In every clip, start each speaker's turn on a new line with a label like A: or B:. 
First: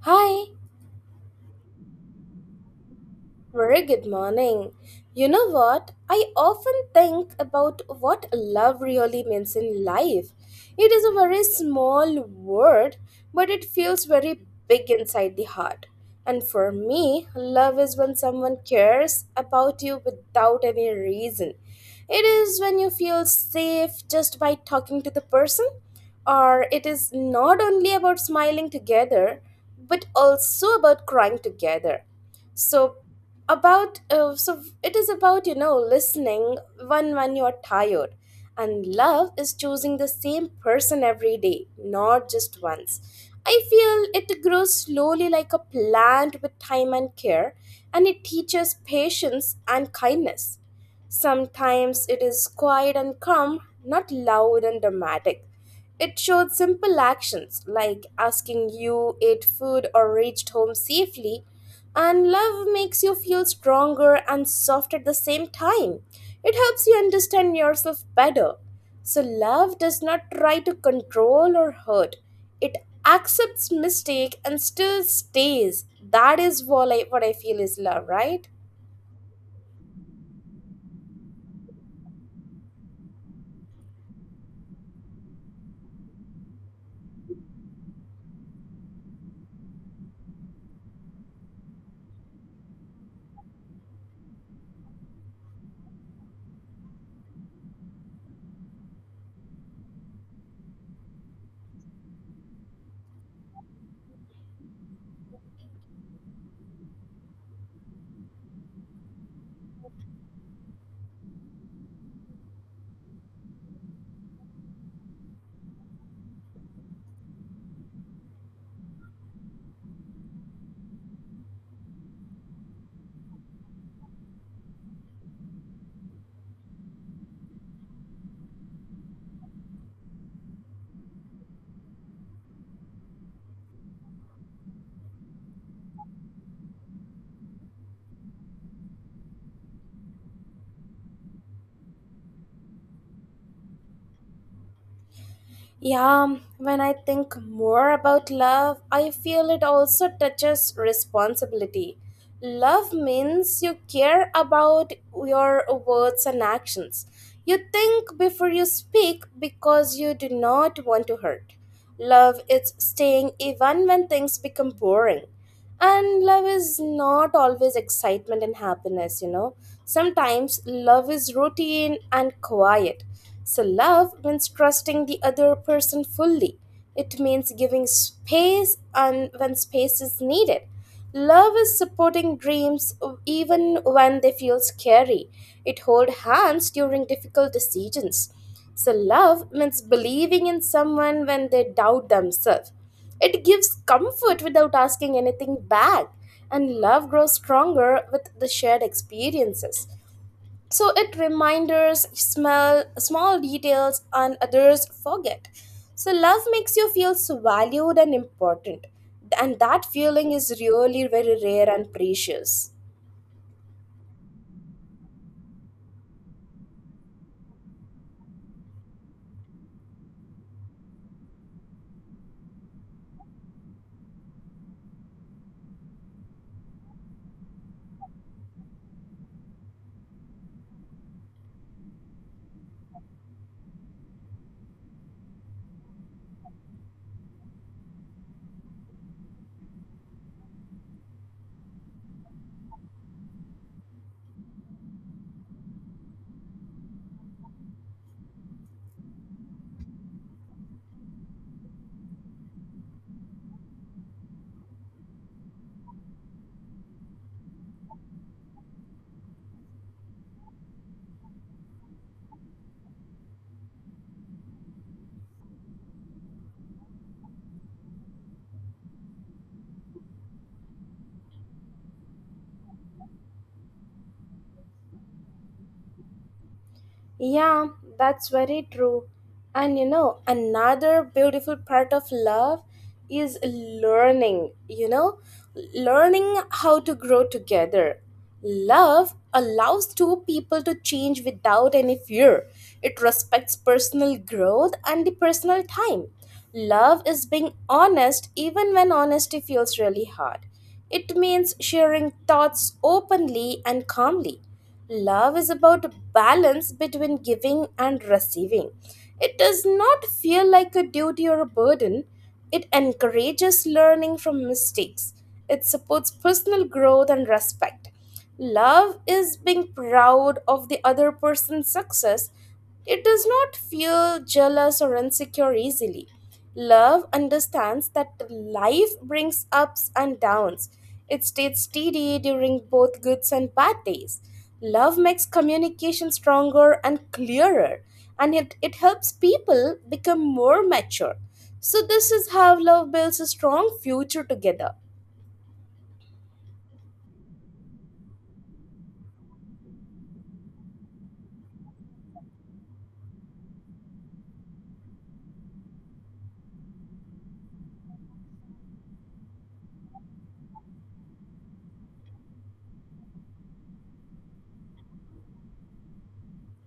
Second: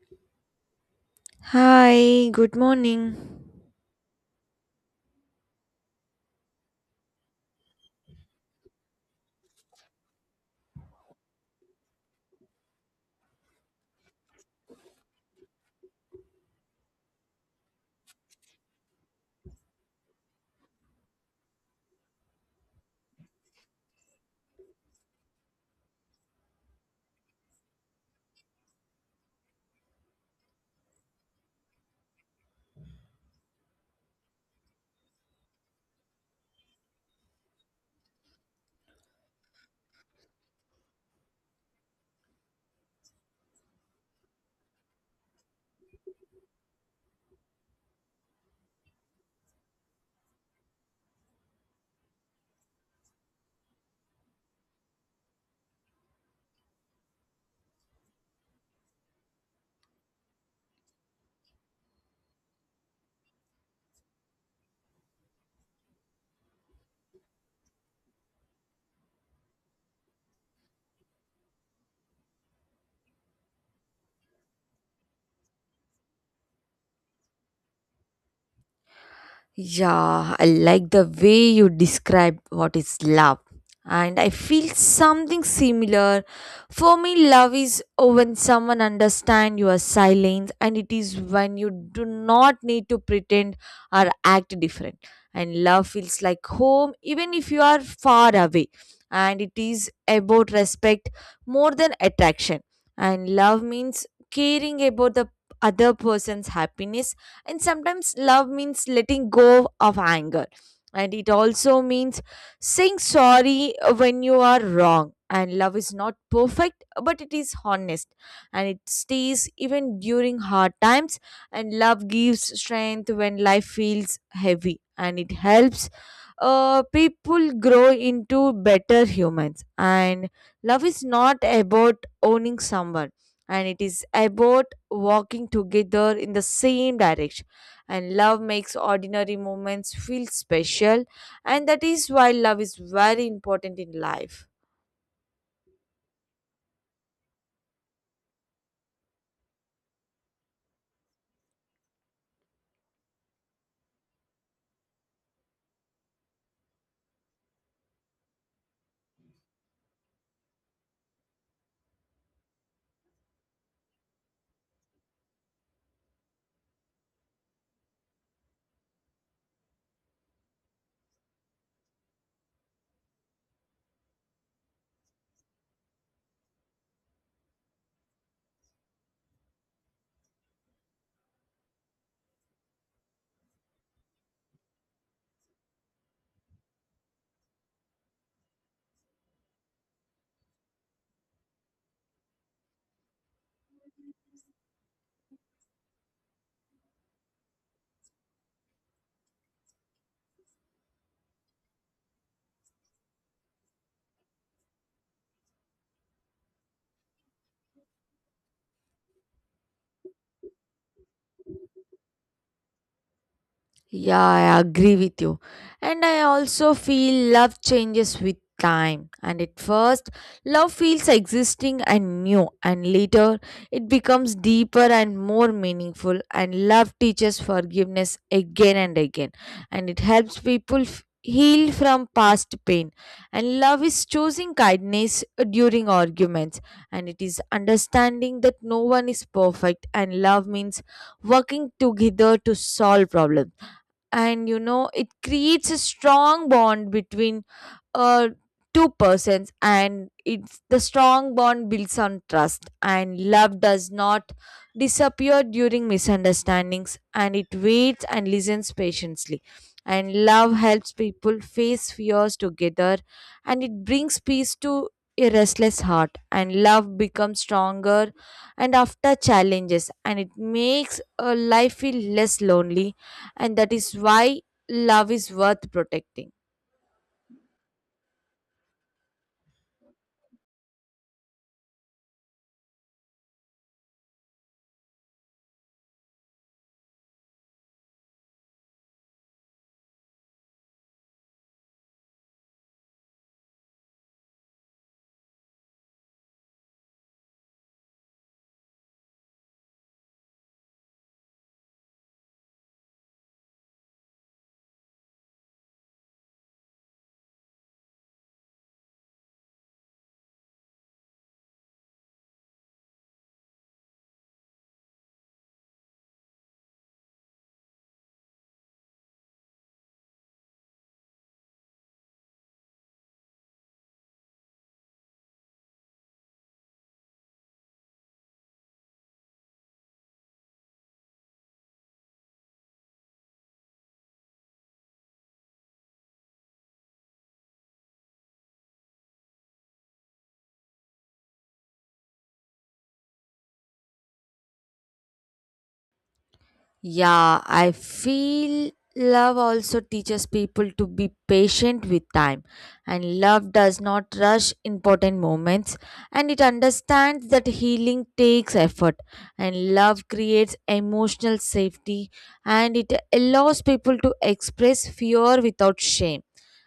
A: Hi.
B: Hi, good morning.
A: Very good morning. You know what? I often think about what love really means in life. It is a very small word, but it feels very big inside the heart. And for me, love is when someone cares about you without any reason. It is when you feel safe just by talking to the person, or it is not only about smiling together, but also about crying together. So so it is about listening when you're tired. And love is choosing the same person every day, not just once. I feel it grows slowly like a plant with time and care, and it teaches patience and kindness. Sometimes it is quiet and calm, not loud and dramatic. It showed simple actions like asking you ate food or reached home safely, and love makes you feel stronger and soft at the same time. It helps you understand yourself better. So, love does not try to control or hurt, it accepts mistake and still stays. That is what I feel is love, right?
B: Yeah, I like the way you described what is love. And I feel something similar. For me, love is when someone understands your silence, and it is when you do not need to pretend or act different. And love feels like home, even if you are far away. And it is about respect more than attraction. And love means caring about the other person's happiness, and sometimes love means letting go of anger, and it also means saying sorry when you are wrong. And love is not perfect, but it is honest, and it stays even during hard times. And love gives strength when life feels heavy, and it helps people grow into better humans. And love is not about owning someone, and it is about walking together in the same direction. And love makes ordinary moments feel special, and that is why love is very important in life.
A: Yeah, when I think more about love, I feel it also touches responsibility. Love means you care about your words and actions. You think before you speak because you do not want to hurt. Love is staying even when things become boring, and love is not always excitement and happiness. Sometimes love is routine and quiet. So, love means trusting the other person fully. It means giving space and when space is needed. Love is supporting dreams even when they feel scary. It holds hands during difficult decisions. So, love means believing in someone when they doubt themselves. It gives comfort without asking anything back. And love grows stronger with the shared experiences. So, it reminders smell small details and others forget. So, love makes you feel so valued and important. And that feeling is really very rare and precious.
B: Yeah, I agree with you. And I also feel love changes with time. And at first, love feels existing and new, and later, it becomes deeper and more meaningful. And love teaches forgiveness again and again, and it helps people. F- heal from past pain, and love is choosing kindness during arguments, and it is understanding that no one is perfect. And love means working together to solve problems, and you know it creates a strong bond between uh, two persons. And it's the strong bond builds on trust, and love does not disappear during misunderstandings, and it waits and listens patiently. And love helps people face fears together, and it brings peace to a restless heart. And love becomes stronger and after challenges, and it makes a life feel less lonely, and that is why love is worth protecting.
A: Yeah, that's very true. And you know, another beautiful part of love is learning how to grow together. Love allows two people to change without any fear. It respects personal growth and the personal time. Love is being honest even when honesty feels really hard. It means sharing thoughts openly and calmly. Love is about balance between giving and receiving. It does not feel like a duty or a burden. It encourages learning from mistakes. It supports personal growth and respect. Love is being proud of the other person's success. It does not feel jealous or insecure easily. Love understands that life brings ups and downs. It stays steady during both good and bad days. Love makes communication stronger and clearer, and it helps people become more mature. So, this is how love builds a strong future together.
B: Yeah, I feel love also teaches people to be patient with time, and love does not rush important moments, and it understands that healing takes effort, and love creates emotional safety, and it allows people to express fear without shame.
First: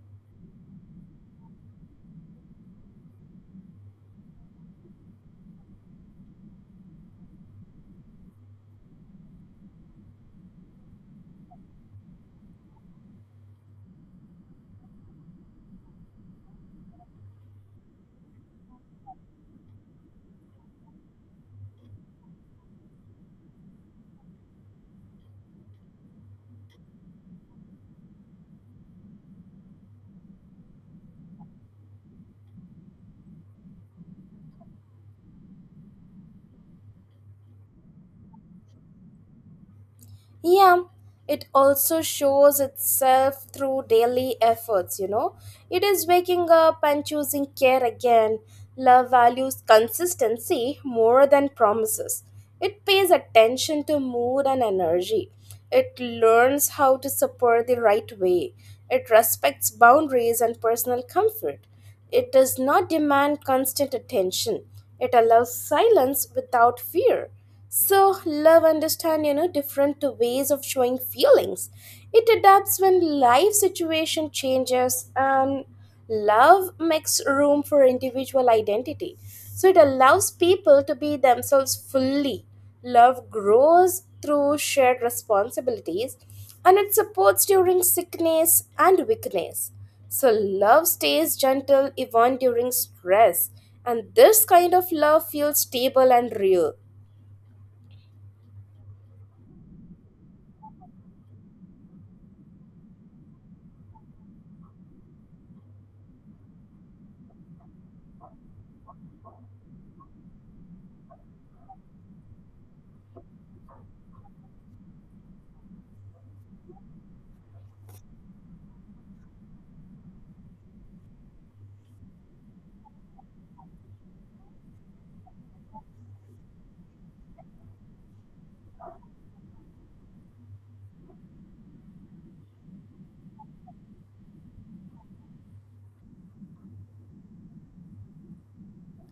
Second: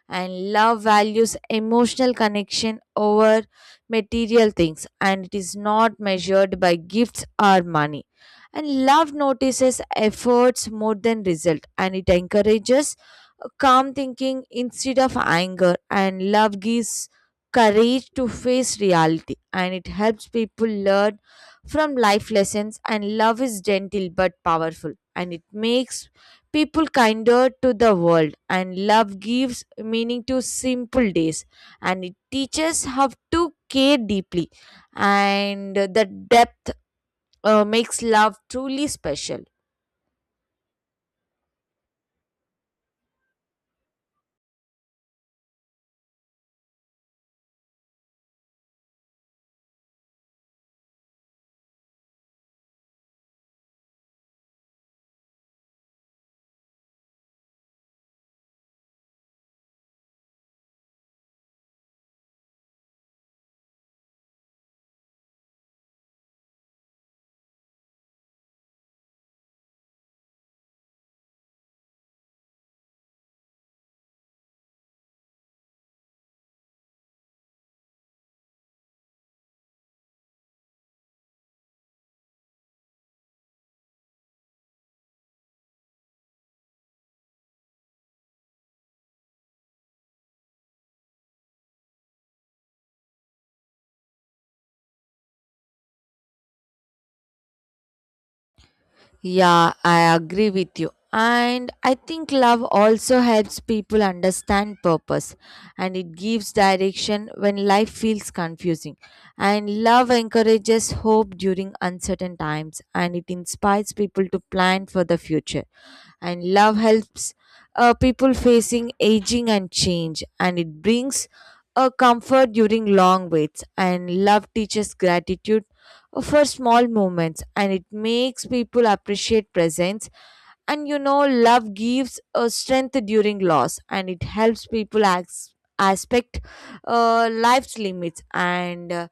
B: And love values emotional connection over material things, and it is not measured by gifts or money. And love notices efforts more than result, and it encourages calm thinking instead of anger. And love gives courage to face reality, and it helps people learn from life lessons. And love is gentle but powerful, and it makes people kinder to the world. And love gives meaning to simple days, and it teaches how to care deeply. And the depth makes love truly special.
A: Yeah, it also shows itself through daily efforts, you know. It is waking up and choosing care again. Love values consistency more than promises. It pays attention to mood and energy. It learns how to support the right way. It respects boundaries and personal comfort. It does not demand constant attention. It allows silence without fear. So, love understand, you know, different ways of showing feelings. It adapts when life situation changes, and love makes room for individual identity. So, it allows people to be themselves fully. Love grows through shared responsibilities, and it supports during sickness and weakness. So, love stays gentle even during stress, and this kind of love feels stable and real.
B: Yeah, I agree with you. And I think love also helps people understand purpose, and it gives direction when life feels confusing. And love encourages hope during uncertain times, and it inspires people to plan for the future. And love helps people facing aging and change, and it brings a comfort during long waits. And love teaches gratitude for small moments, and it makes people appreciate presence. And you know love gives a strength during loss, and it helps people as aspect life's limits. And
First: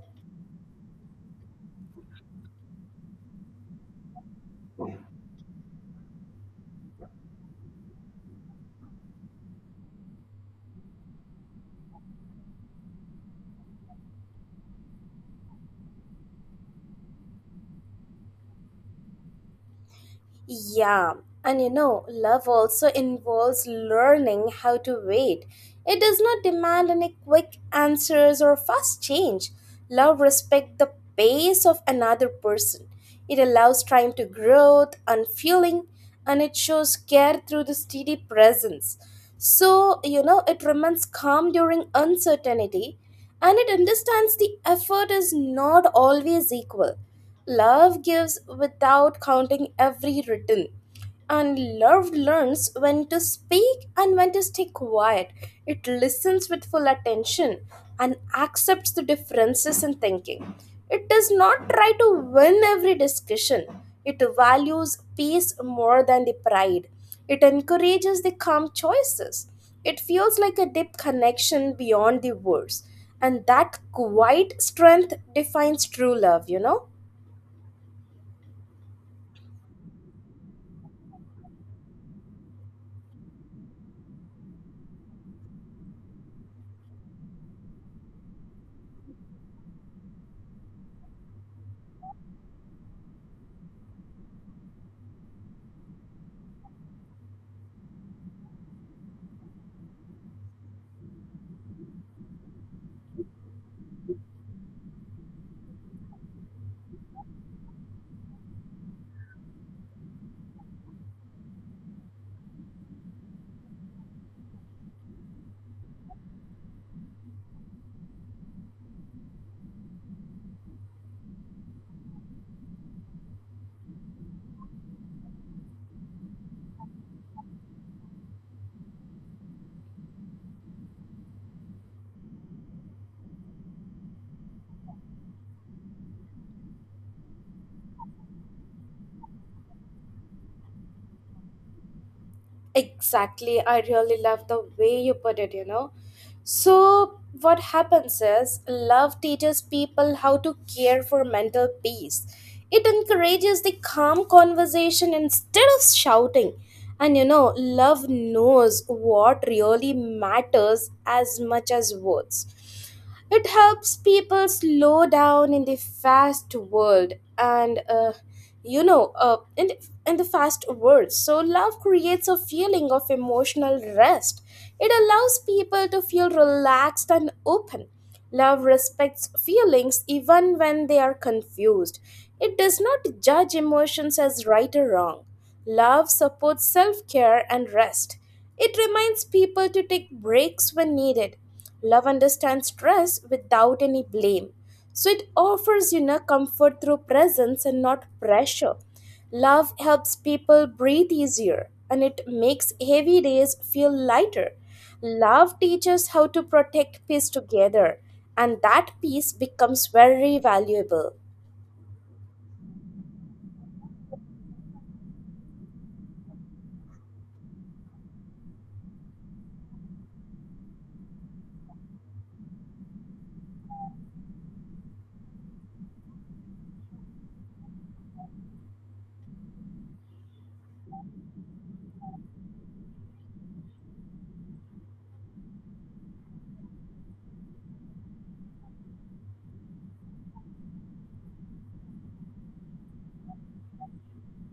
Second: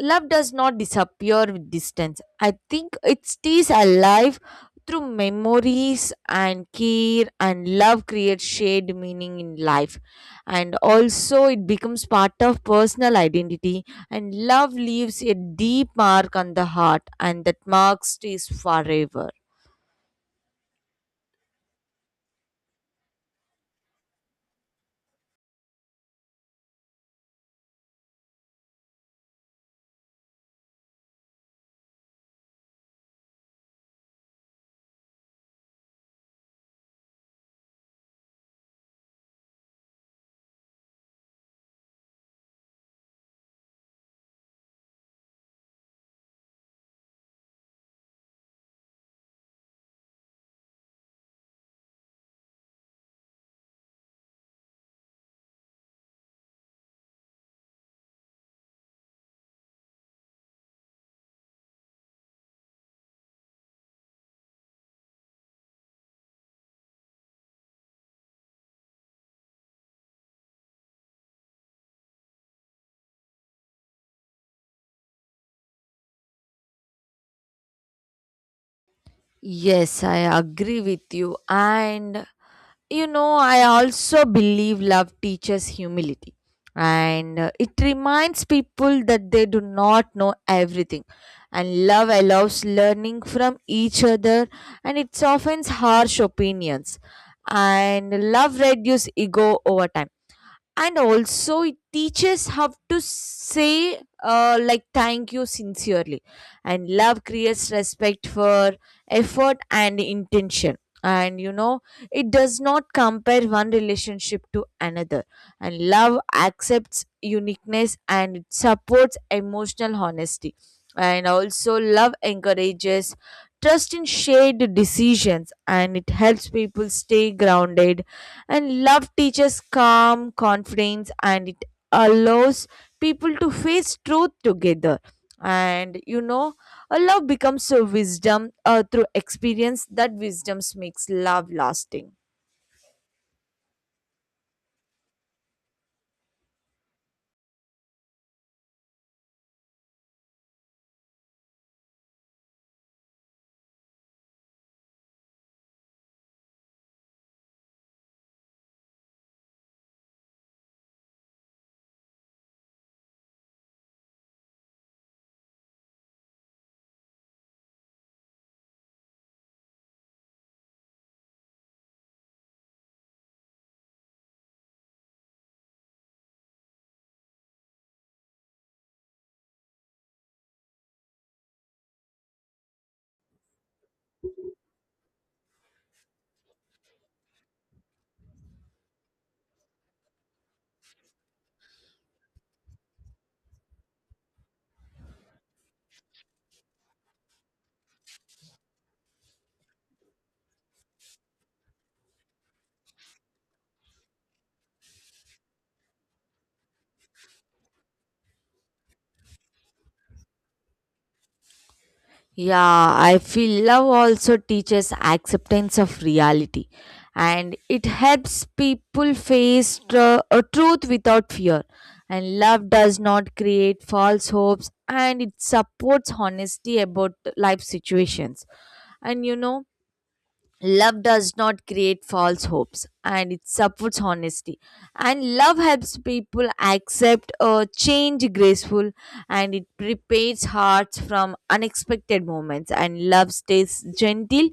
B: love does not disappear with distance. I think it stays alive through memories and care, and love creates shared meaning in life. And also, it becomes part of personal identity. And love leaves a deep mark on the heart, and that mark stays forever.
A: Yeah, and you know, love also involves learning how to wait. It does not demand any quick answers or fast change. Love respects the pace of another person. It allows time to growth and feeling, and it shows care through the steady presence. So, you know, it remains calm during uncertainty, and it understands the effort is not always equal. Love gives without counting every return. And love learns when to speak and when to stay quiet. It listens with full attention and accepts the differences in thinking. It does not try to win every discussion. It values peace more than the pride. It encourages the calm choices. It feels like a deep connection beyond the words. And that quiet strength defines true love, you know?
B: Yes, I agree with you. And you know I also believe love teaches humility, and it reminds people that they do not know everything. And love allows learning from each other, and it softens harsh opinions. And love reduces ego over time, and also it teaches how to say like thank you sincerely. And love creates respect for effort and intention, and you know it does not compare one relationship to another. And love accepts uniqueness, and it supports emotional honesty. And also love encourages trust in shared decisions, and it helps people stay grounded. And love teaches calm confidence, and it allows people to face truth together. And you know a love becomes a wisdom through experience. That wisdom makes love lasting.
A: Exactly. I really love the way you put it, you know. So, what happens is love teaches people how to care for mental peace. It encourages the calm conversation instead of shouting. And you know, love knows what really matters as much as words. It helps people slow down in the fast world. And you know in the fast world. So, love creates a feeling of emotional rest. It allows people to feel relaxed and open. Love respects feelings even when they are confused. It does not judge emotions as right or wrong. Love supports self care and rest. It reminds people to take breaks when needed. Love understands stress without any blame. So, it offers, you know, comfort through presence and not pressure. Love helps people breathe easier, and it makes heavy days feel lighter. Love teaches how to protect peace together, and that peace becomes very valuable.
B: Yeah, I feel love also teaches acceptance of reality, and it helps people face a truth without fear. And love does not create false hopes, and it supports honesty about life situations. And you know, love does not create false hopes, and it supports honesty. And love helps people accept a change graceful, and it prepares hearts from unexpected moments. And love stays gentle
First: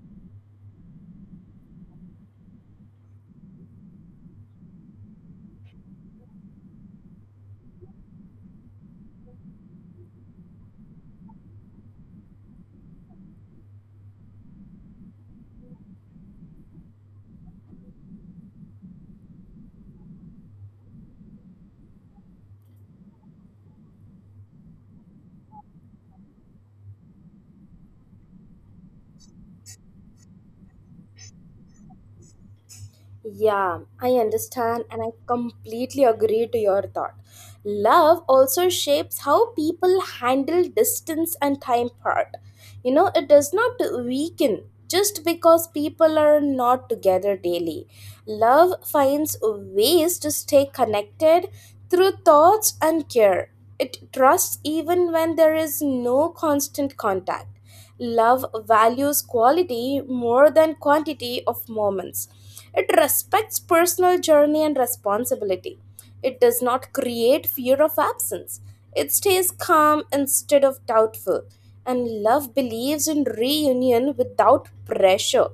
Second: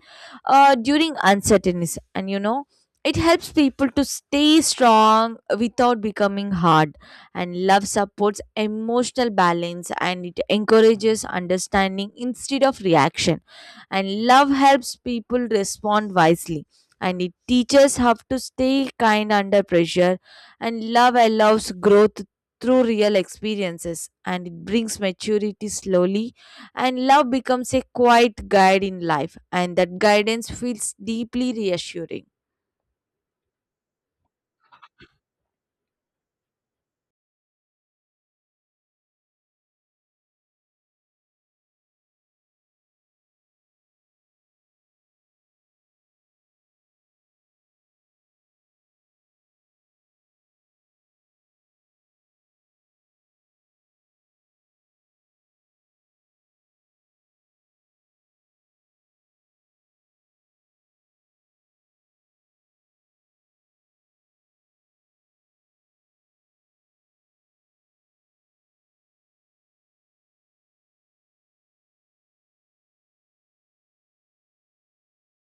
B: during uncertainties, and you know it helps people to stay strong without becoming hard. And love supports emotional balance, and it encourages understanding instead of reaction. And love helps people respond wisely, and it teaches how to stay kind under pressure. And love allows growth through real experiences, and it brings maturity slowly. And love becomes a quiet guide in life, and that guidance feels deeply reassuring.
A: Yeah, I understand, and I completely agree to your thought. Love also shapes how people handle distance and time apart. You know, it does not weaken just because people are not together daily. Love finds ways to stay connected through thoughts and care. It trusts even when there is no constant contact. Love values quality more than quantity of moments. It respects personal journey and responsibility. It does not create fear of absence. It stays calm instead of doubtful. And love believes in reunion without pressure.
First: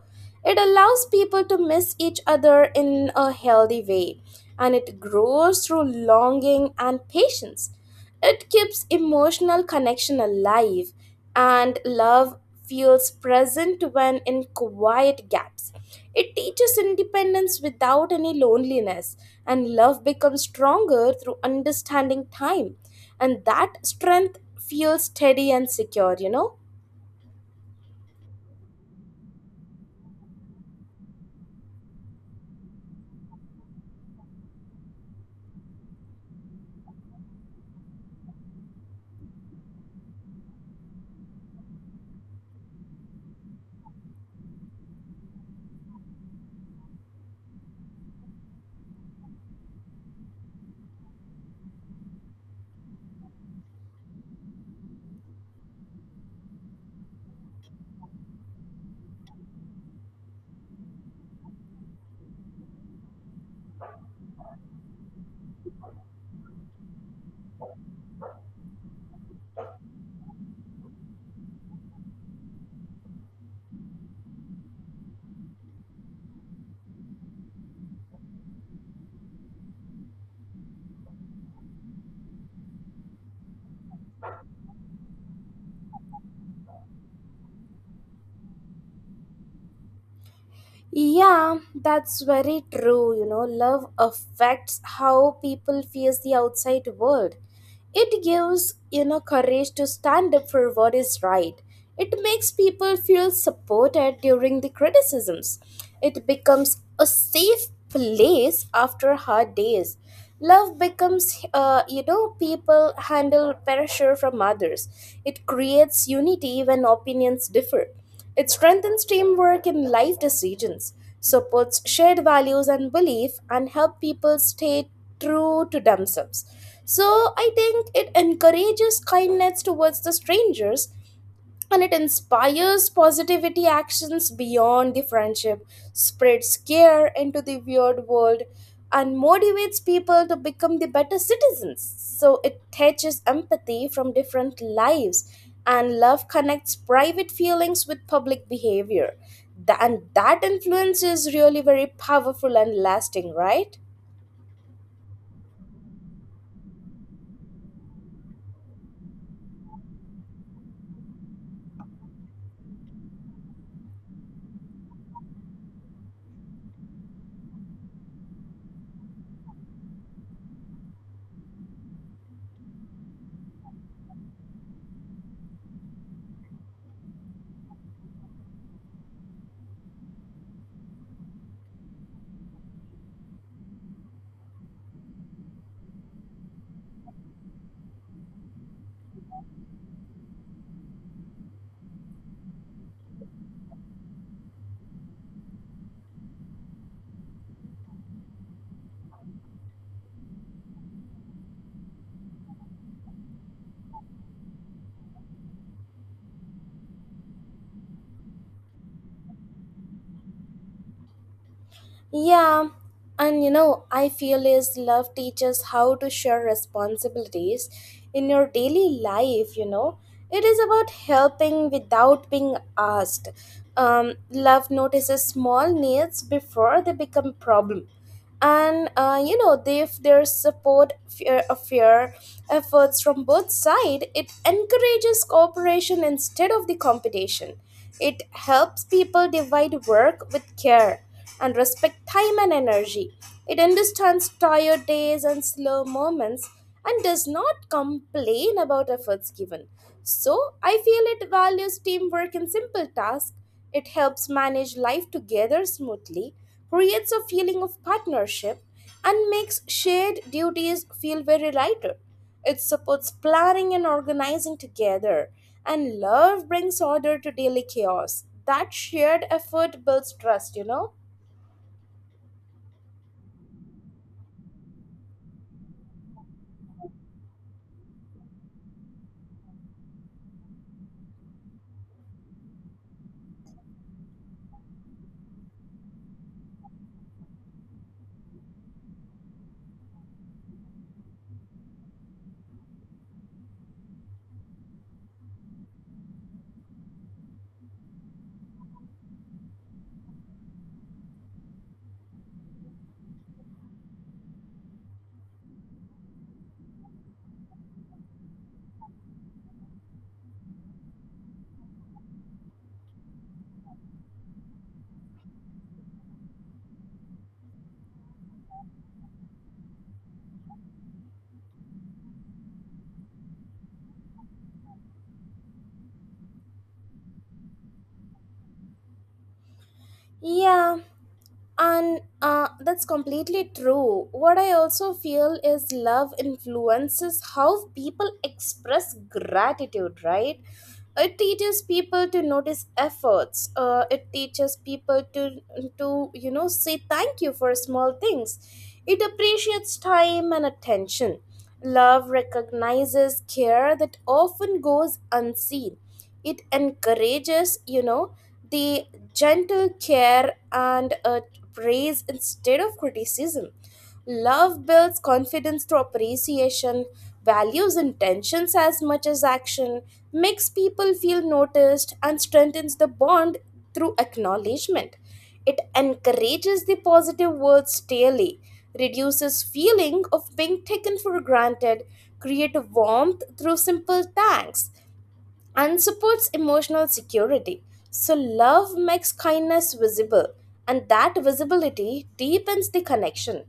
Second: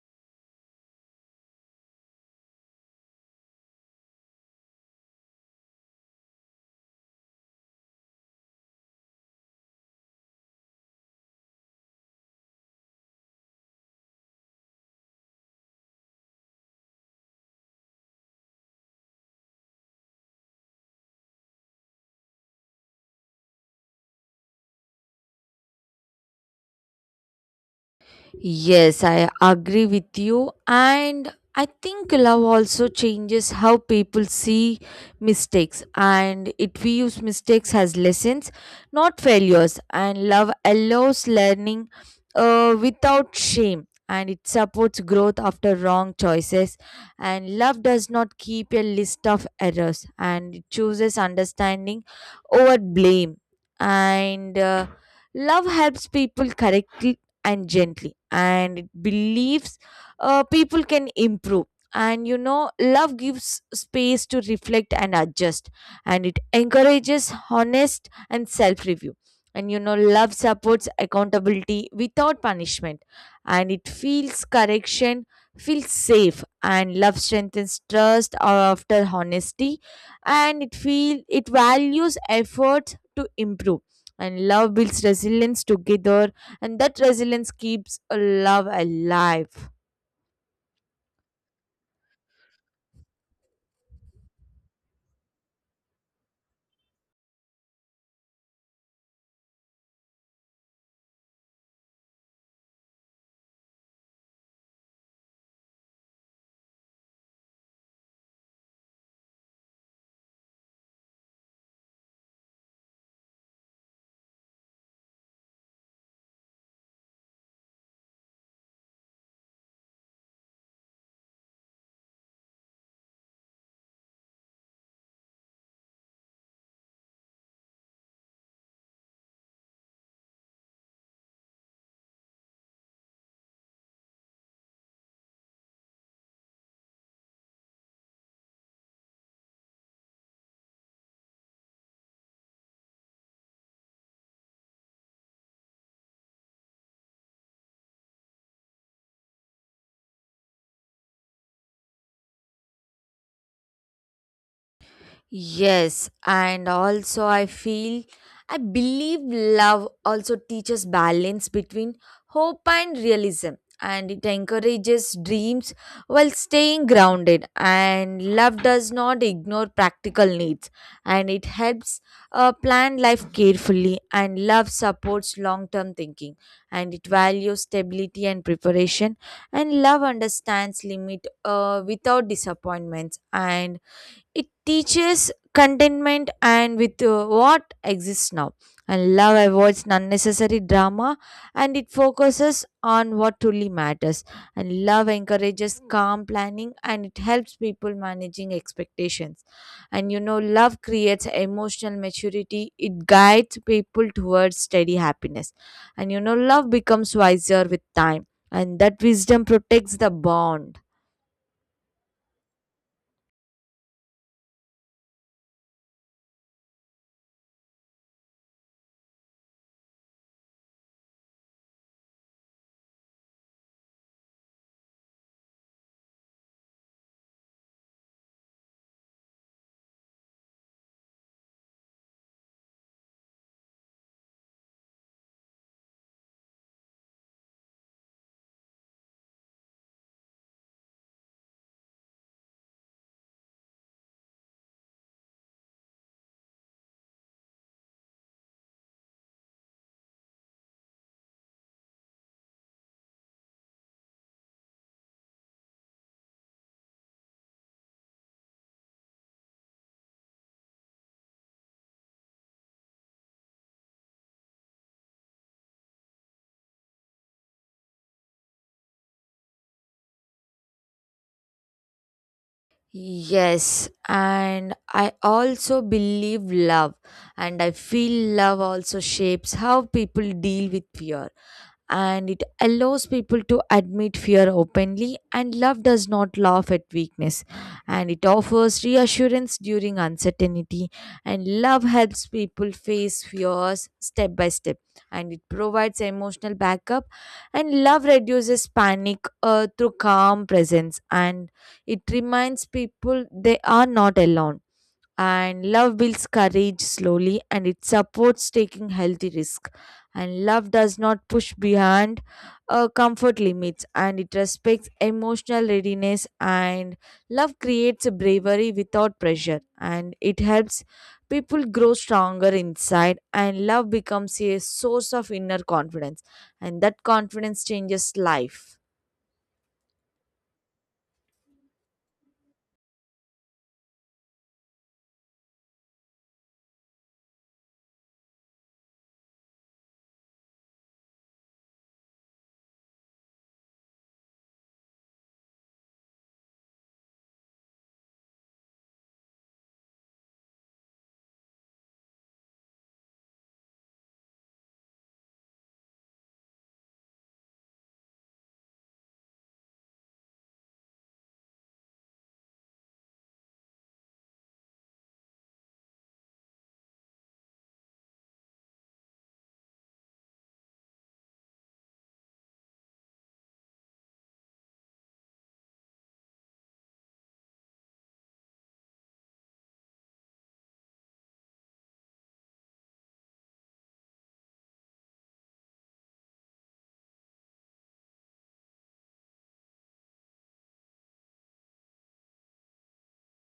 A: It allows people to miss each other in a healthy way. And it grows through longing and patience. It keeps emotional connection alive. And love feels present when in quiet gaps. It teaches independence without any loneliness, and love becomes stronger through understanding time. And that strength feels steady and secure, you know.
B: Yes, I agree with you. And I think love also changes how people see mistakes, and it views mistakes as lessons, not failures. And love allows learning without shame, and it supports growth after wrong choices. And love does not keep a list of errors, and it chooses understanding over blame. And love helps people correct and gently, and it believes people can improve. And you know love gives space to reflect and adjust, and it encourages honest and self review. And you know love supports accountability without punishment, and it feels correction feels safe. And love strengthens trust after honesty, and it values effort to improve. And love builds resilience together, and that resilience keeps a love alive.
A: Yeah, that's very true. You know, love affects how people face the outside world. It gives, you know, courage to stand up for what is right. It makes people feel supported during the criticisms. It becomes a safe place after hard days. Love becomes, people handle pressure from others. It creates unity when opinions differ. It strengthens teamwork in life decisions, supports shared values and belief, and help people stay true to themselves. So, I think it encourages kindness towards the strangers, and it inspires positivity actions beyond the friendship, spreads care into the weird world, and motivates people to become the better citizens. So, it teaches empathy from different lives, and love connects private feelings with public behavior. And that influence is really very powerful and lasting, right?
B: Yes, and also I feel I believe love also teaches balance between hope and realism, and it encourages dreams while staying grounded. And love does not ignore practical needs, and it helps plan life carefully. And love supports long term thinking, and it values stability and preparation. And love understands limit without disappointments, and it teaches contentment and with what exists now. And love avoids unnecessary drama, and it focuses on what truly matters. And love encourages calm planning, and it helps people managing expectations. And you know, love creates emotional maturity. It guides people towards steady happiness. And you know, love becomes wiser with time, and that wisdom protects the bond.
A: Yeah, and you know, I feel is love teaches how to share responsibilities in your daily life, you know. It is about helping without being asked. Love notices small needs before they become problem and if there's support fear of fear efforts from both sides, it encourages cooperation instead of the competition. It helps people divide work with care and respect time and energy. It understands tired days and slow moments and does not complain about efforts given. So, I feel it values teamwork in simple tasks. It helps manage life together smoothly, creates a feeling of partnership, and makes shared duties feel very lighter. It supports planning and organizing together, and love brings order to daily chaos. That shared effort builds trust, you know?
B: Yes, and I also believe love, and I feel love also shapes how people deal with fear, and it allows people to admit fear openly. And love does not laugh at weakness, and it offers reassurance during uncertainty. And love helps people face fears step by step, and it provides emotional backup. And love reduces panic through calm presence, and it reminds people they are not alone. And love builds courage slowly, and it supports taking healthy risk. And love does not push beyond comfort limits, and it respects emotional readiness. And love creates bravery without pressure, and it helps people grow stronger inside. And love becomes a source of inner confidence, and that confidence changes life.
A: Yeah, and that's completely true. What I also feel is love influences how people express gratitude, right? It teaches people to notice efforts. It teaches people to say thank you for small things. It appreciates time and attention. Love recognizes care that often goes unseen. It encourages the gentle care and praise instead of criticism. Love builds confidence through appreciation, values intentions as much as action, makes people feel noticed, and strengthens the bond through acknowledgement. It encourages the positive words daily, reduces feeling of being taken for granted, create warmth through simple thanks, and supports emotional security. So, love makes kindness visible, and that visibility deepens the connection.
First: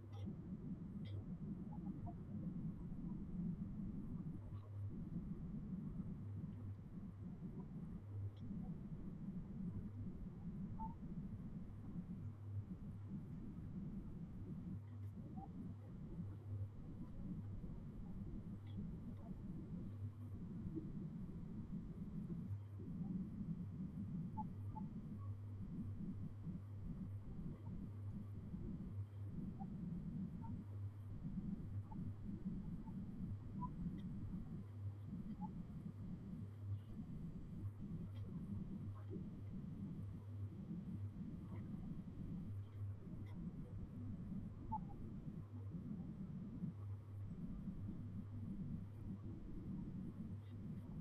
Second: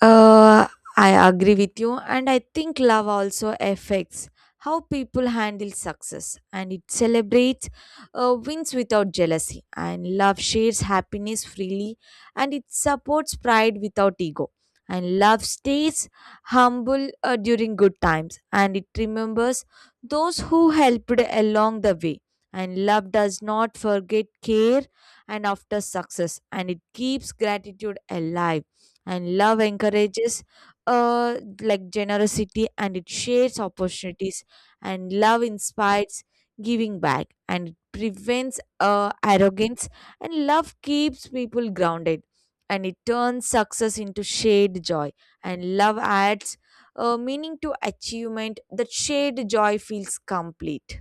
B: Uh, I agree with you, and I think love also affects how people handle success, and it celebrates wins without jealousy. And love shares happiness freely, and it supports pride without ego. And love stays humble during good times, and it remembers those who helped along the way. And love does not forget care and after success, and it keeps gratitude alive. And love encourages uh like generosity, and it shares opportunities. And love inspires giving back, and it prevents arrogance. And love keeps people grounded, and it turns success into shared joy. And love adds meaning to achievement. That shared joy feels complete.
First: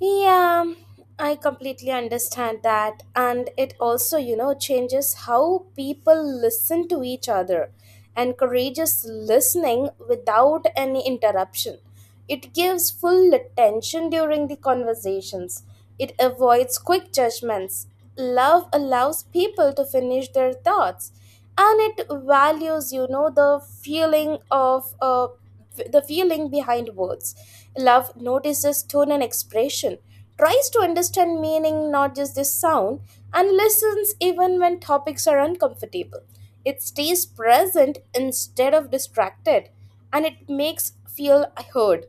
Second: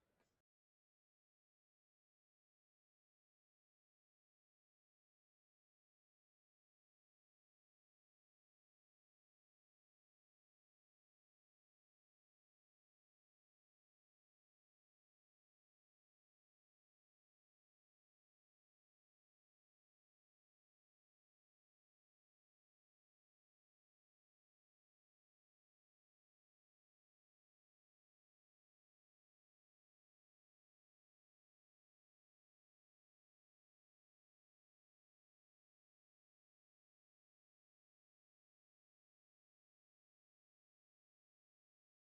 A: Yeah, I completely understand that, and it also, you know, changes how people listen to each other, encourages listening without any interruption. It gives full attention during the conversations. It avoids quick judgments. Love allows people to finish their thoughts, and it values the feeling behind words. Love notices tone and expression, tries to understand meaning, not just the sound, and listens even when topics are uncomfortable. It stays present instead of distracted, and it makes feel heard.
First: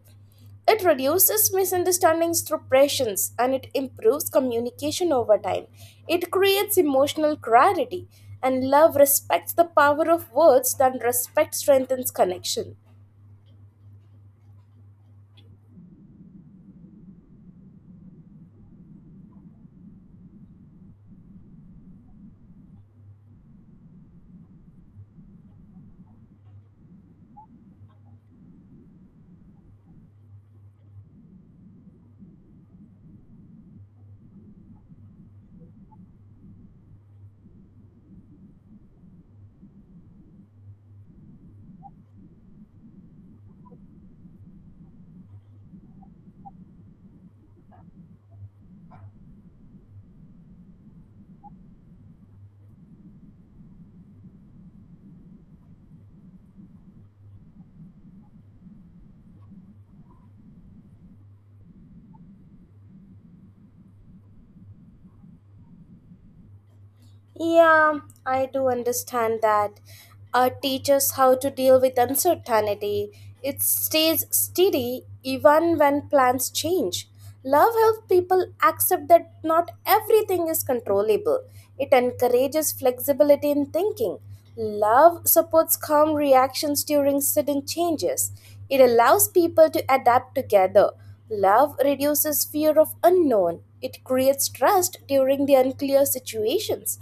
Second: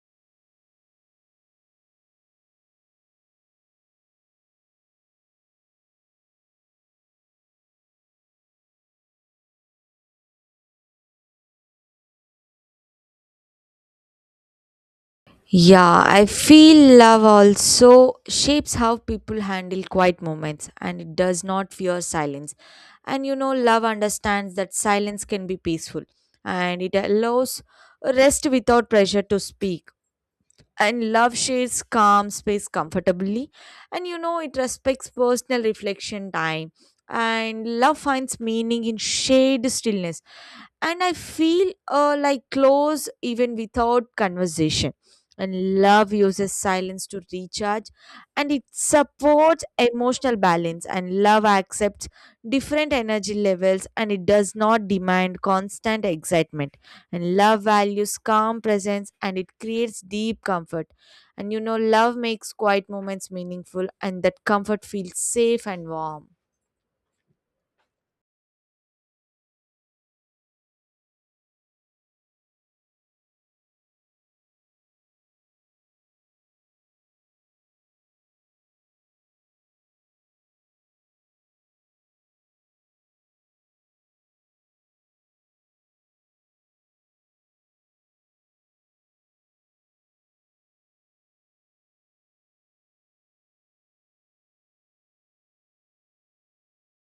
A: It reduces misunderstandings through patience, and it improves communication over time. It creates emotional clarity, and love respects the power of words than respect strengthens connection.
B: Yeah, I feel love also shapes how people handle quiet moments, and it does not fear silence. And you know, love understands that silence can be peaceful, and it allows rest without pressure to speak. And love shades calm space comfortably, and you know, it respects personal reflection time. And love finds meaning in shade stillness, and I feel like close even without conversation. And love uses silence to recharge, and it supports emotional balance. And love accepts different energy levels, and it does not demand constant excitement. And love values calm presence, and it creates deep comfort. And you know, love makes quiet moments meaningful, and that comfort feels safe and warm.
A: Yeah, I do understand that. Art teaches how to deal with uncertainty. It stays steady even when plans change. Love helps people accept that not everything is controllable. It encourages flexibility in thinking. Love supports calm reactions during sudden changes. It allows people to adapt together. Love reduces fear of unknown. It creates trust during the unclear situations.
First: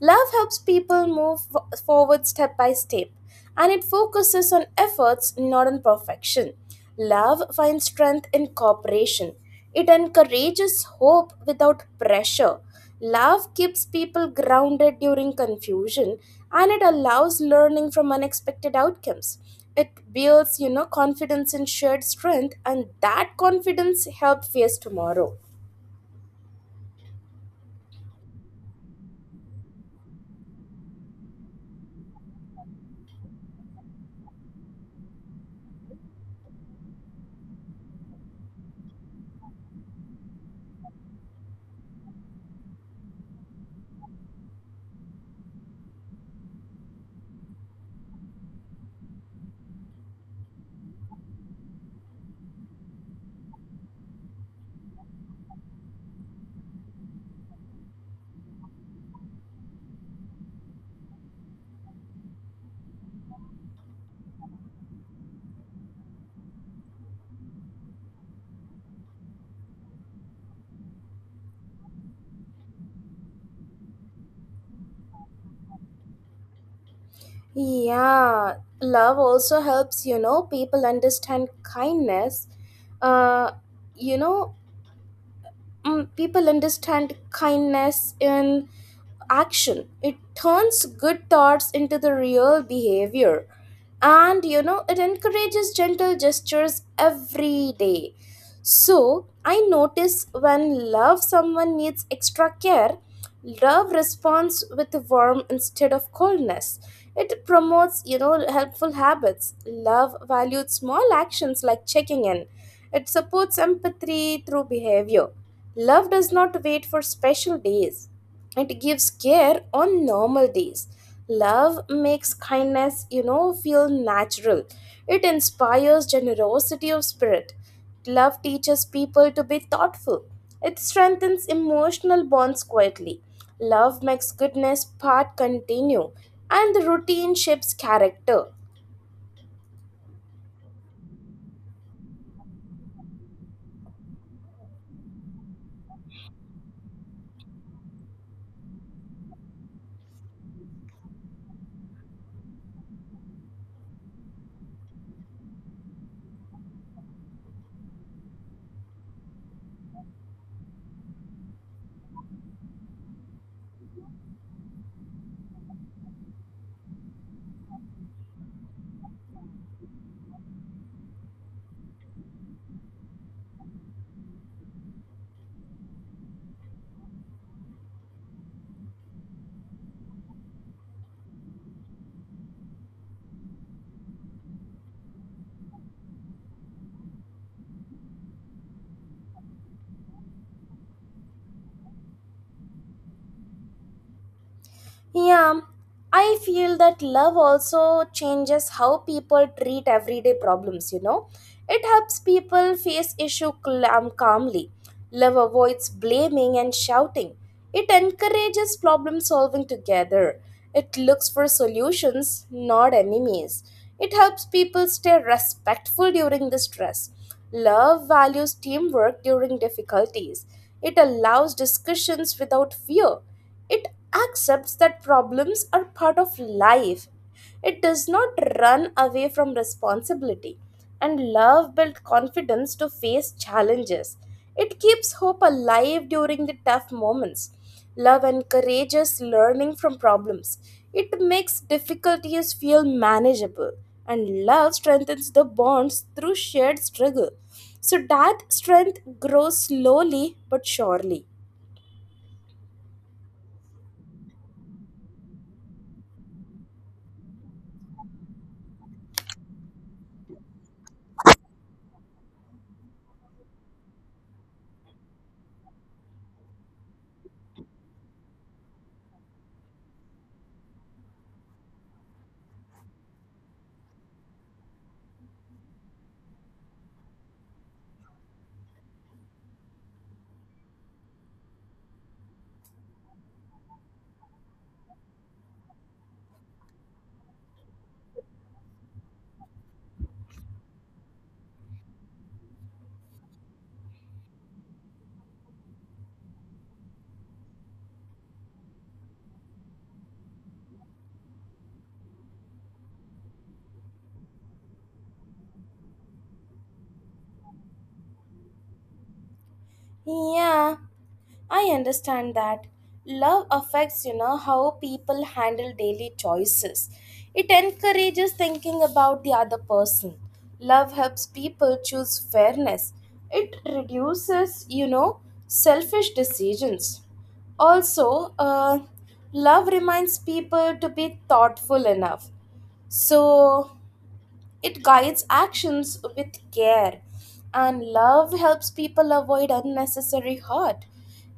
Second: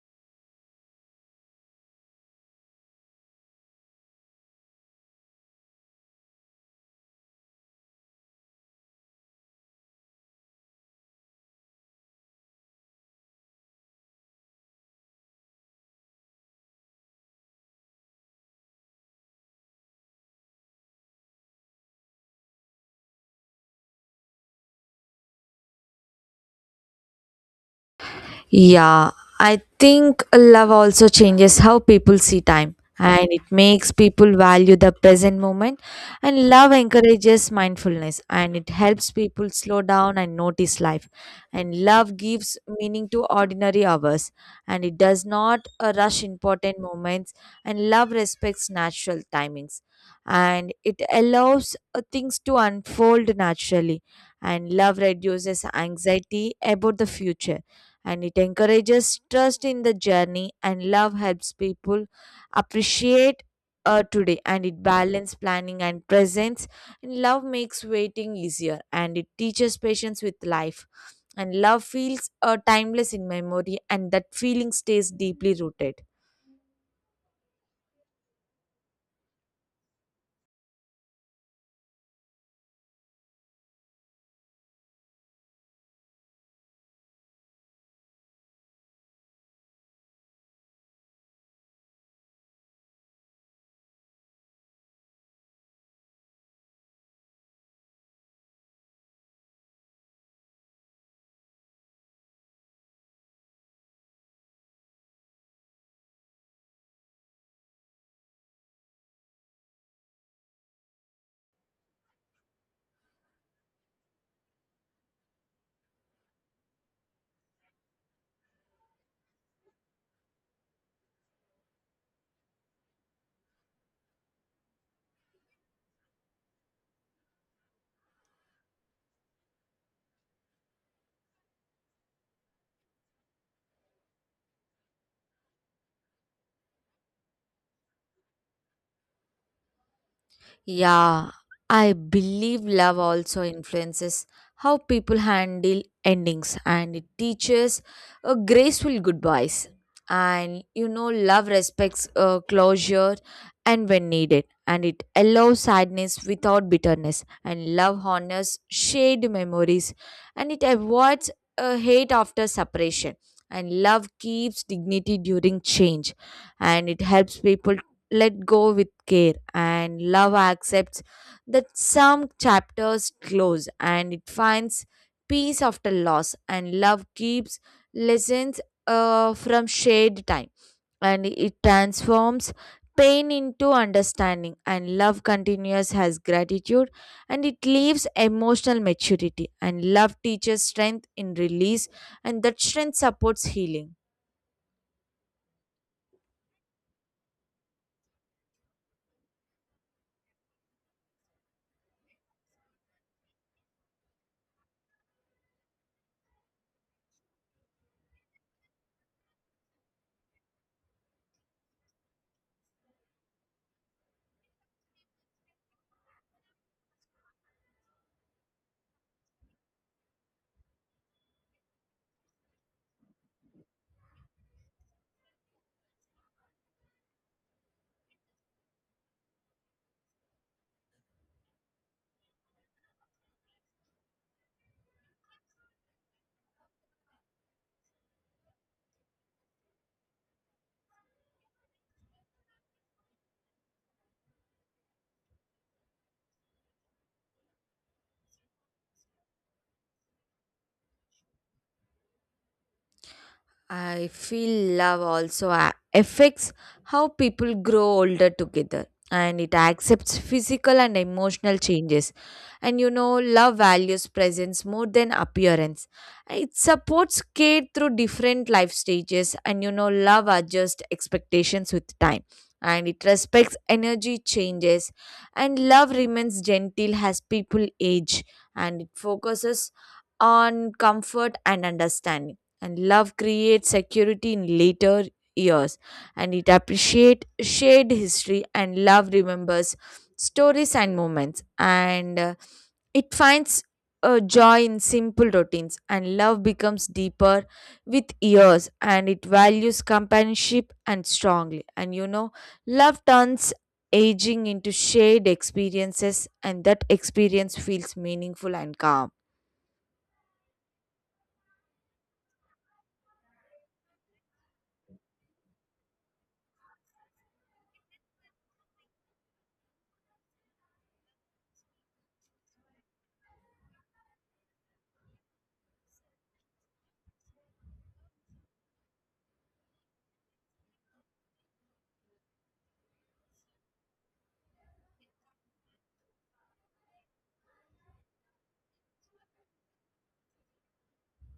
A: Love helps people move forward step by step and it focuses on efforts, not on perfection. Love finds strength in cooperation. It encourages hope without pressure. Love keeps people grounded during confusion and it allows learning from unexpected outcomes. It builds, confidence in shared strength, and that confidence helps face tomorrow.
B: Yeah, I think love also changes how people see time, and it makes people value the present moment. And love encourages mindfulness, and it helps people slow down and notice life. And love gives meaning to ordinary hours, and it does not rush important moments. And love respects natural timings, and it allows things to unfold naturally. And love reduces anxiety about the future, and it encourages trust in the journey. And love helps people appreciate today, and it balance planning and presence. And love makes waiting easier, and it teaches patience with life. And love feels timeless in memory, and that feeling stays deeply rooted.
A: Yeah, love also helps, people understand kindness. Uh, you know, people understand kindness in action. It turns good thoughts into the real behavior. And it encourages gentle gestures every day. So, I notice when love someone needs extra care, love responds with warmth instead of coldness. It promotes, helpful habits. Love values small actions like checking in. It supports empathy through behavior. Love does not wait for special days, it gives care on normal days. Love makes kindness, feel natural. It inspires generosity of spirit. Love teaches people to be thoughtful. It strengthens emotional bonds quietly. Love makes goodness part continue, and the routine shapes character.
B: Yeah, I believe love also influences how people handle endings, and it teaches a graceful goodbyes. And you know, love respects closure and when needed, and it allows sadness without bitterness. And love honors shared memories, and it avoids hate after separation. And love keeps dignity during change, and it helps people let go with care. And love accepts that some chapters close, and it finds peace after loss. And love keeps lessons from shared time, and it transforms pain into understanding. And love continues has gratitude, and it leaves emotional maturity. And love teaches strength in release, and that strength supports healing.
A: Yeah, I feel that love also changes how people treat everyday problems. It helps people face issue calmly. Love avoids blaming and shouting. It encourages problem solving together. It looks for solutions, not enemies. It helps people stay respectful during the stress. Love values teamwork during difficulties. It allows discussions without fear. It accepts that problems are part of life. It does not run away from responsibility. And love builds confidence to face challenges. It keeps hope alive during the tough moments. Love encourages learning from problems. It makes difficulties feel manageable, and love strengthens the bonds through shared struggle. So that strength grows slowly but surely.
B: I feel love also affects how people grow older together, and it accepts physical and emotional changes. And you know, love values presence more than appearance. It supports care through different life stages, and you know, love adjusts expectations with time. And it respects energy changes, and love remains gentle as people age, and it focuses on comfort and understanding. And love creates security in later years, and it appreciates shared history. And love remembers stories and moments, and it finds joy in simple routines. And love becomes deeper with years, and it values companionship and strongly. And you know, love turns aging into shared experiences, and that experience feels meaningful and calm.
A: Yeah, I understand that. Love affects, how people handle daily choices. It encourages thinking about the other person. Love helps people choose fairness. It reduces, selfish decisions. Also, love reminds people to be thoughtful enough. So, it guides actions with care, and love helps people avoid unnecessary hurt.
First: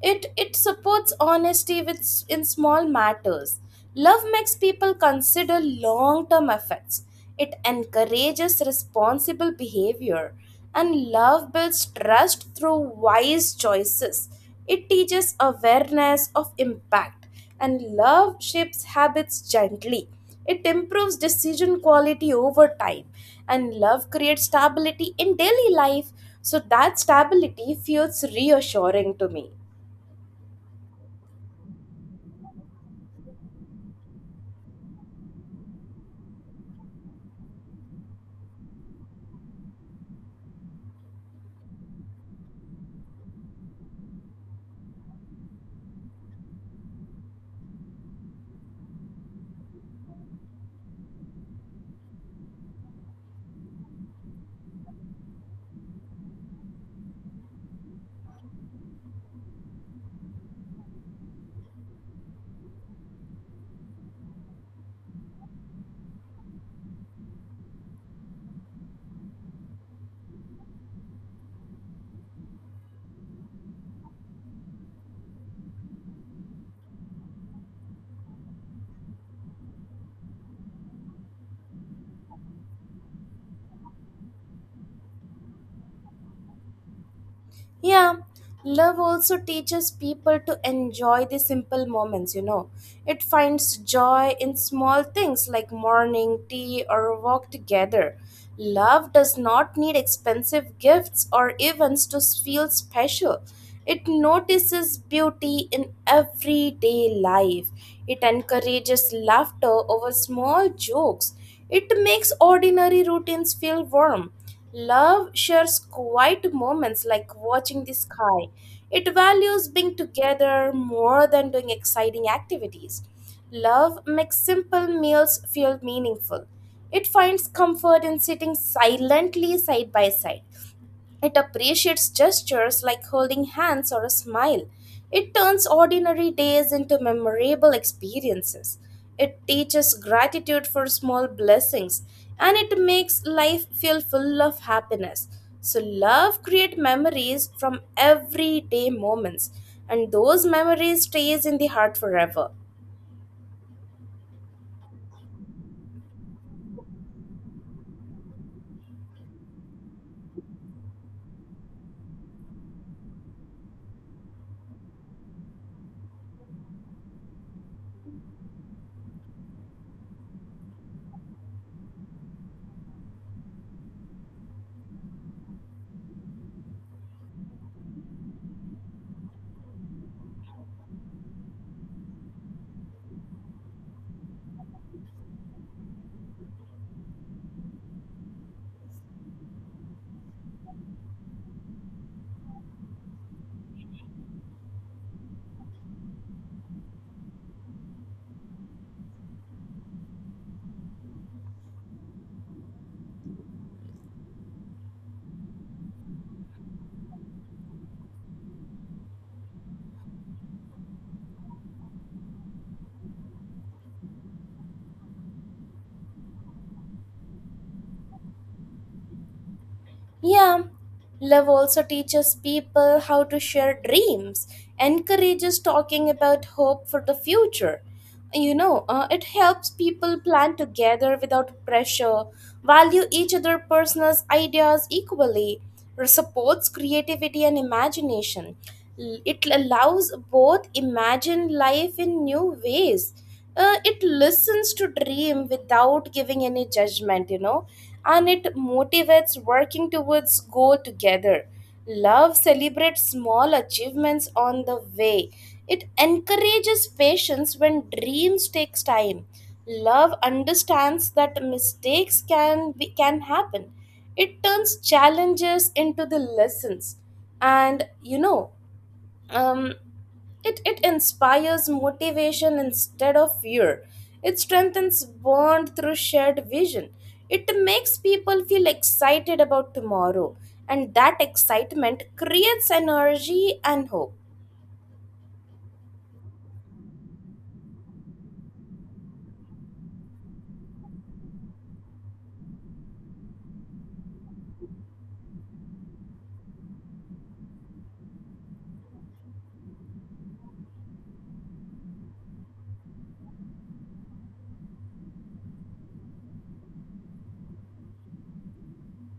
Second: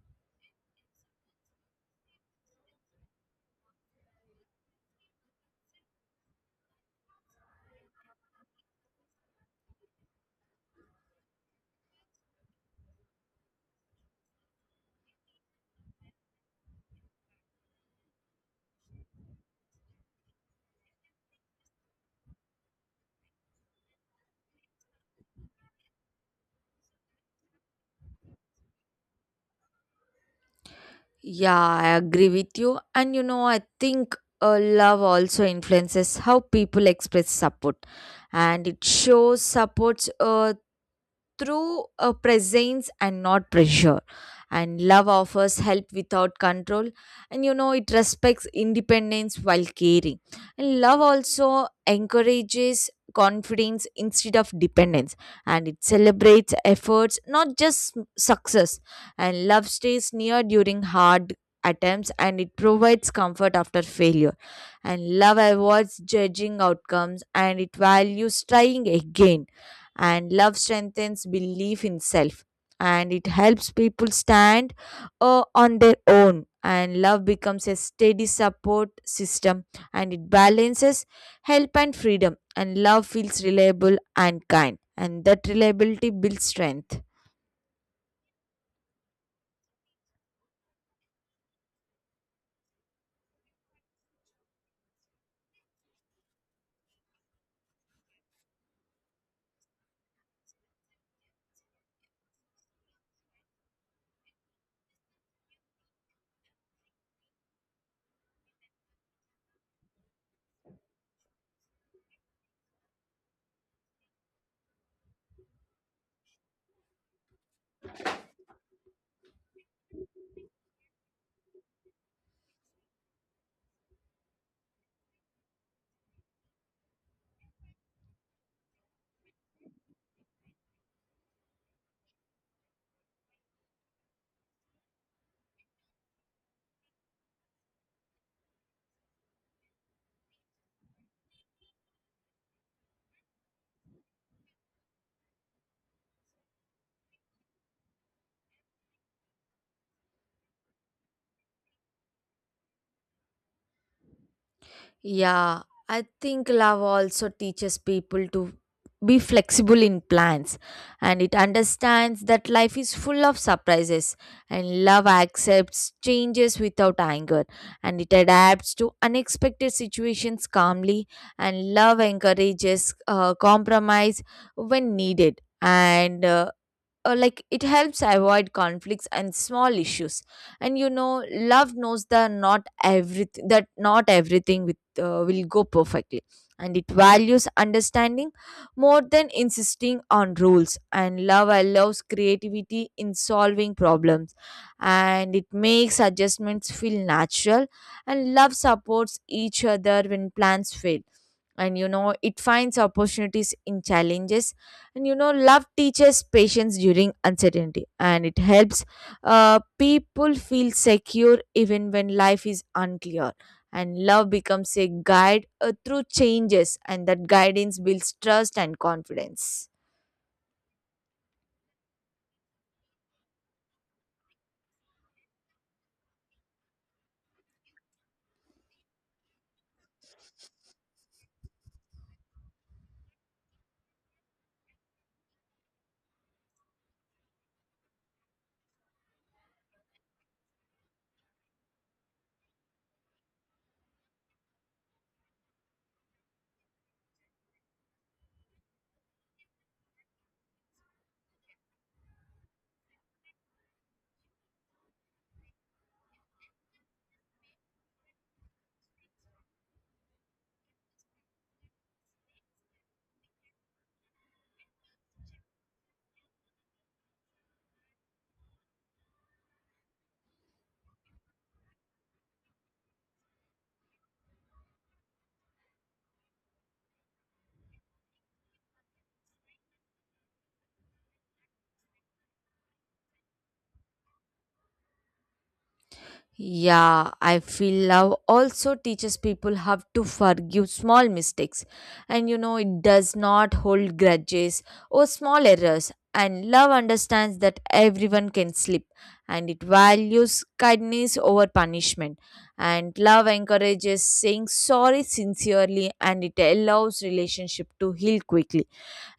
A: It supports honesty with, in small matters. Love makes people consider long term effects. It encourages responsible behavior, and love builds trust through wise choices. It teaches awareness of impact and love shapes habits gently. It improves decision quality over time, and love creates stability in daily life. So, that stability feels reassuring to me.
B: Yeah, I agree with you. And you know, I think love also influences how people express support, and it shows supports through a presence and not pressure. And love offers help without control, and you know, it respects independence while caring. And love also encourages confidence instead of dependence, and it celebrates efforts not just success. And love stays near during hard attempts, and it provides comfort after failure. And love avoids judging outcomes, and it values trying again. And love strengthens belief in self, and it helps people stand on their own. And love becomes a steady support system, and it balances help and freedom. And love feels reliable and kind, and that reliability builds strength.
A: Yeah, love also teaches people to enjoy the simple moments. It finds joy in small things like morning tea or a walk together. Love does not need expensive gifts or events to feel special. It notices beauty in everyday life. It encourages laughter over small jokes. It makes ordinary routines feel warm. Love shares quiet moments like watching the sky. It values being together more than doing exciting activities. Love makes simple meals feel meaningful. It finds comfort in sitting silently side by side. It appreciates gestures like holding hands or a smile. It turns ordinary days into memorable experiences. It teaches gratitude for small blessings and it makes life feel full of happiness. So, love creates memories from everyday moments, and those memories stays in the heart forever.
B: Yeah, I think love also teaches people to be flexible in plans, and it understands that life is full of surprises. And love accepts changes without anger, and it adapts to unexpected situations calmly. And love encourages compromise when needed, and like it helps avoid conflicts and small issues. And you know, love knows that not everything with will go perfectly, and it values understanding more than insisting on rules. And love allows creativity in solving problems, and it makes adjustments feel natural. And love supports each other when plans fail, and you know, it finds opportunities in challenges. And you know, love teaches patience during uncertainty, and it helps people feel secure even when life is unclear. And love becomes a guide through changes, and that guidance builds trust and confidence.
A: Yeah, love also teaches people how to share dreams, encourages talking about hope for the future. It helps people plan together without pressure, value each other's personal ideas equally, or supports creativity and imagination. It allows both imagine life in new ways. Uh, it listens to dream without giving any judgment. And it motivates working towards goal together. Love celebrates small achievements on the way. It encourages patience when dreams takes time. Love understands that can happen. It turns challenges into the lessons. And you know um, it, it inspires motivation instead of fear. It strengthens bond through shared vision. It makes people feel excited about tomorrow, and that excitement creates energy and hope.
B: Yeah, I feel love also teaches people how to forgive small mistakes. And you know, it does not hold grudges or small errors. And love understands that everyone can slip, and it values kindness over punishment. And love encourages saying sorry sincerely, and it allows relationship to heal quickly.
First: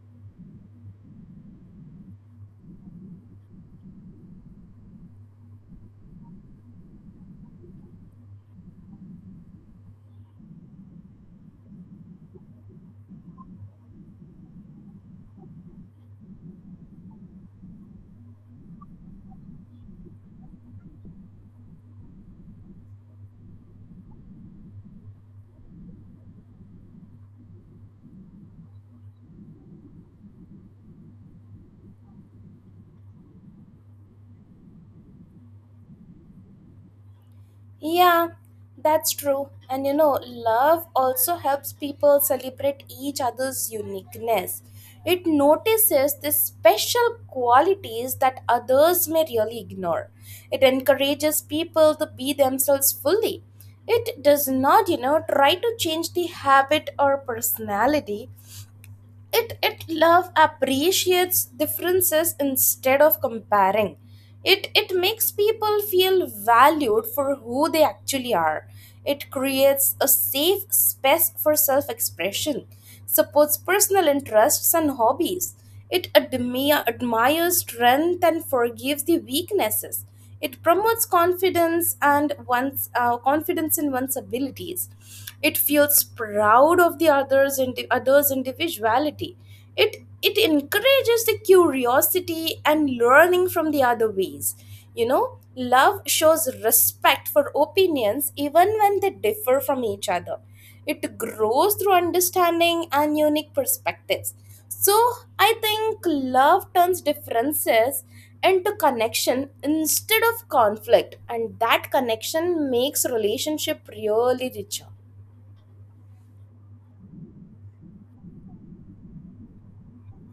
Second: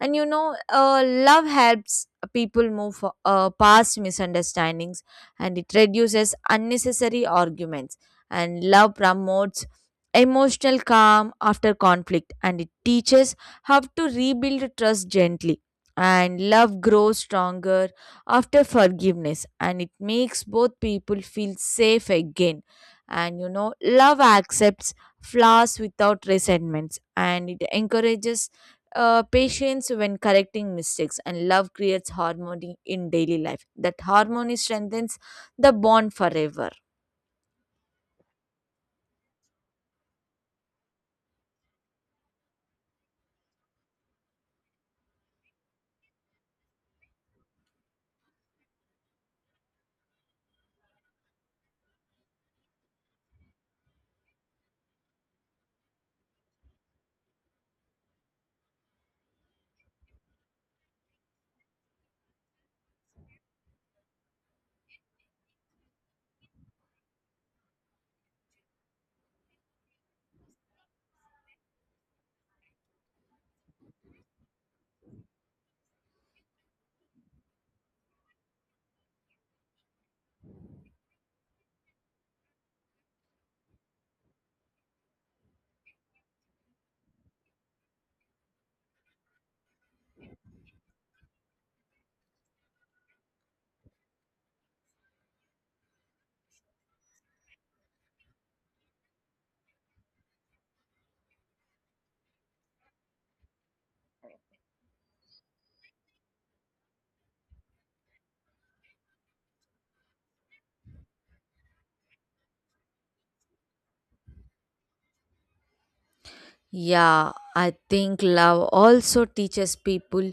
B: And you know, love helps people move past misunderstandings, and it reduces unnecessary arguments. And love promotes emotional calm after conflict, and it teaches how to rebuild trust gently. And love grows stronger after forgiveness, and it makes both people feel safe again. And you know, love accepts flaws without resentments, and it encourages patience when correcting mistakes. And love creates harmony in daily life, that harmony strengthens the bond forever.
A: Yeah, that's true. And love also helps people celebrate each other's uniqueness. It notices the special qualities that others may really ignore. It encourages people to be themselves fully. It does not, try to change the habit or personality. It Love appreciates differences instead of comparing. It makes people feel valued for who they actually are. It creates a safe space for self expression, supports personal interests and hobbies. It admires strength and forgives the weaknesses. It promotes confidence in one's abilities. It feels proud of the others and the others individuality. It it encourages the curiosity and learning from the other ways. you know Love shows respect for opinions even when they differ from each other. It grows through understanding and unique perspectives. So, I think love turns differences into connection instead of conflict, and that connection makes relationship really richer.
B: Yeah, I think love also teaches people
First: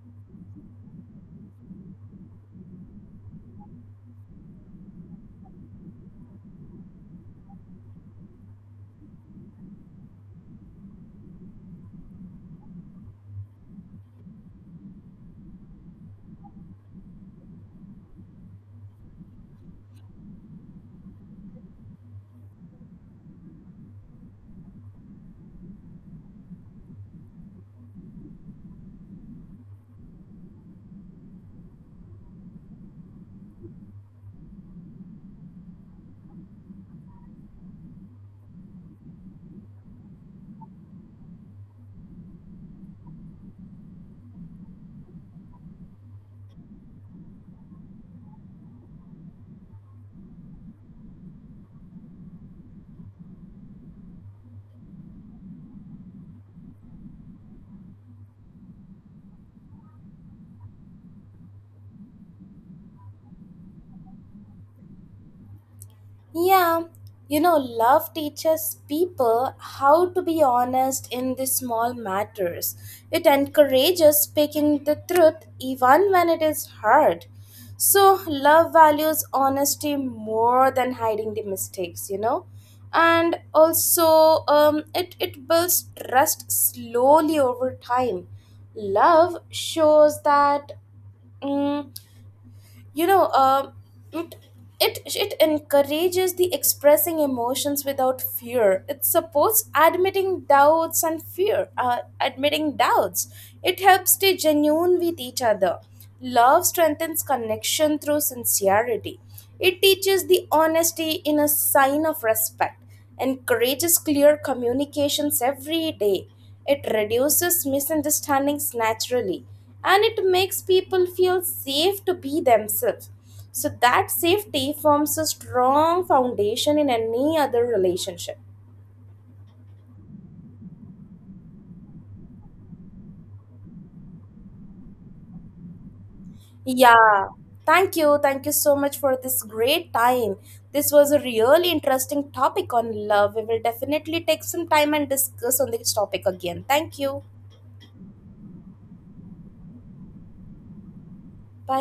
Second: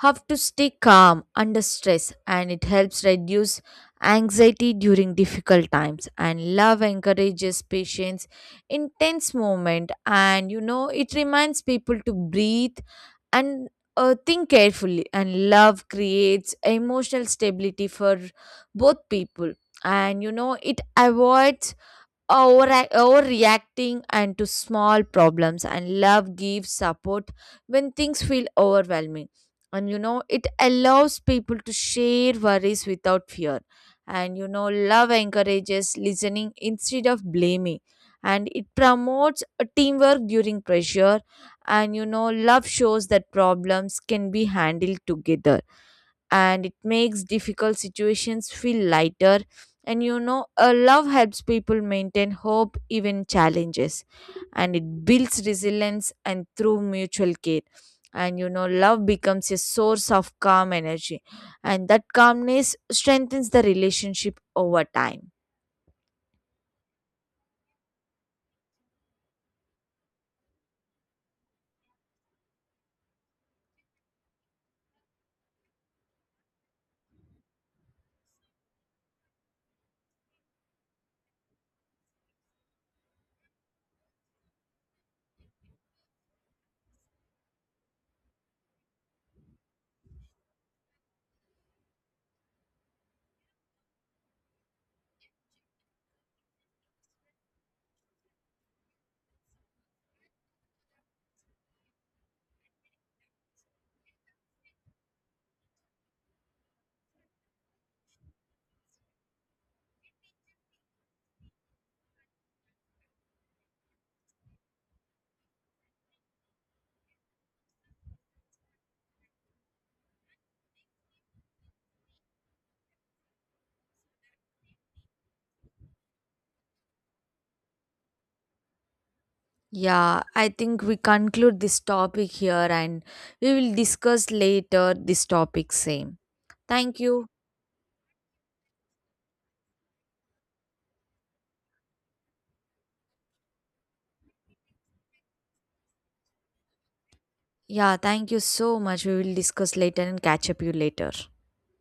B: how to stay calm under stress, and it helps reduce anxiety during difficult times. And love encourages patience in tense moment, and you know, it reminds people to breathe and think carefully. And love creates emotional stability for both people, and you know, it avoids over overreacting and to small problems. And love gives support when things feel overwhelming, and you know, it allows people to share worries without fear. And you know, love encourages listening instead of blaming, and it promotes a teamwork during pressure. And you know, love shows that problems can be handled together, and it makes difficult situations feel lighter. And you know, a love helps people maintain hope even challenges, and it builds resilience and through mutual care. And you know, love becomes a source of calm energy, and that calmness strengthens the relationship over time.
A: Yeah, love teaches people how to be honest in the small matters. It encourages speaking the truth even when it is hard. So, love values honesty more than hiding the mistakes. And also, it builds trust slowly over time. Love shows that. mm you know um it it it encourages the expressing emotions without fear. It supports admitting doubts. It helps stay genuine with each other. Love strengthens connection through sincerity. It teaches the honesty in a sign of respect, encourages clear communications every day. It reduces misunderstandings naturally and it makes people feel safe to be themselves. So, that safety forms a strong foundation in any other relationship.
B: Yeah, I think we conclude this topic here, and we will discuss later this topic same. Thank you.
A: Yeah, thank you. Thank you so much for this great time. This was a really interesting topic on love. We will definitely take some time and discuss on this topic again. Thank you.
B: Yeah, thank you so much. We will discuss later and catch up you later.
A: Bye.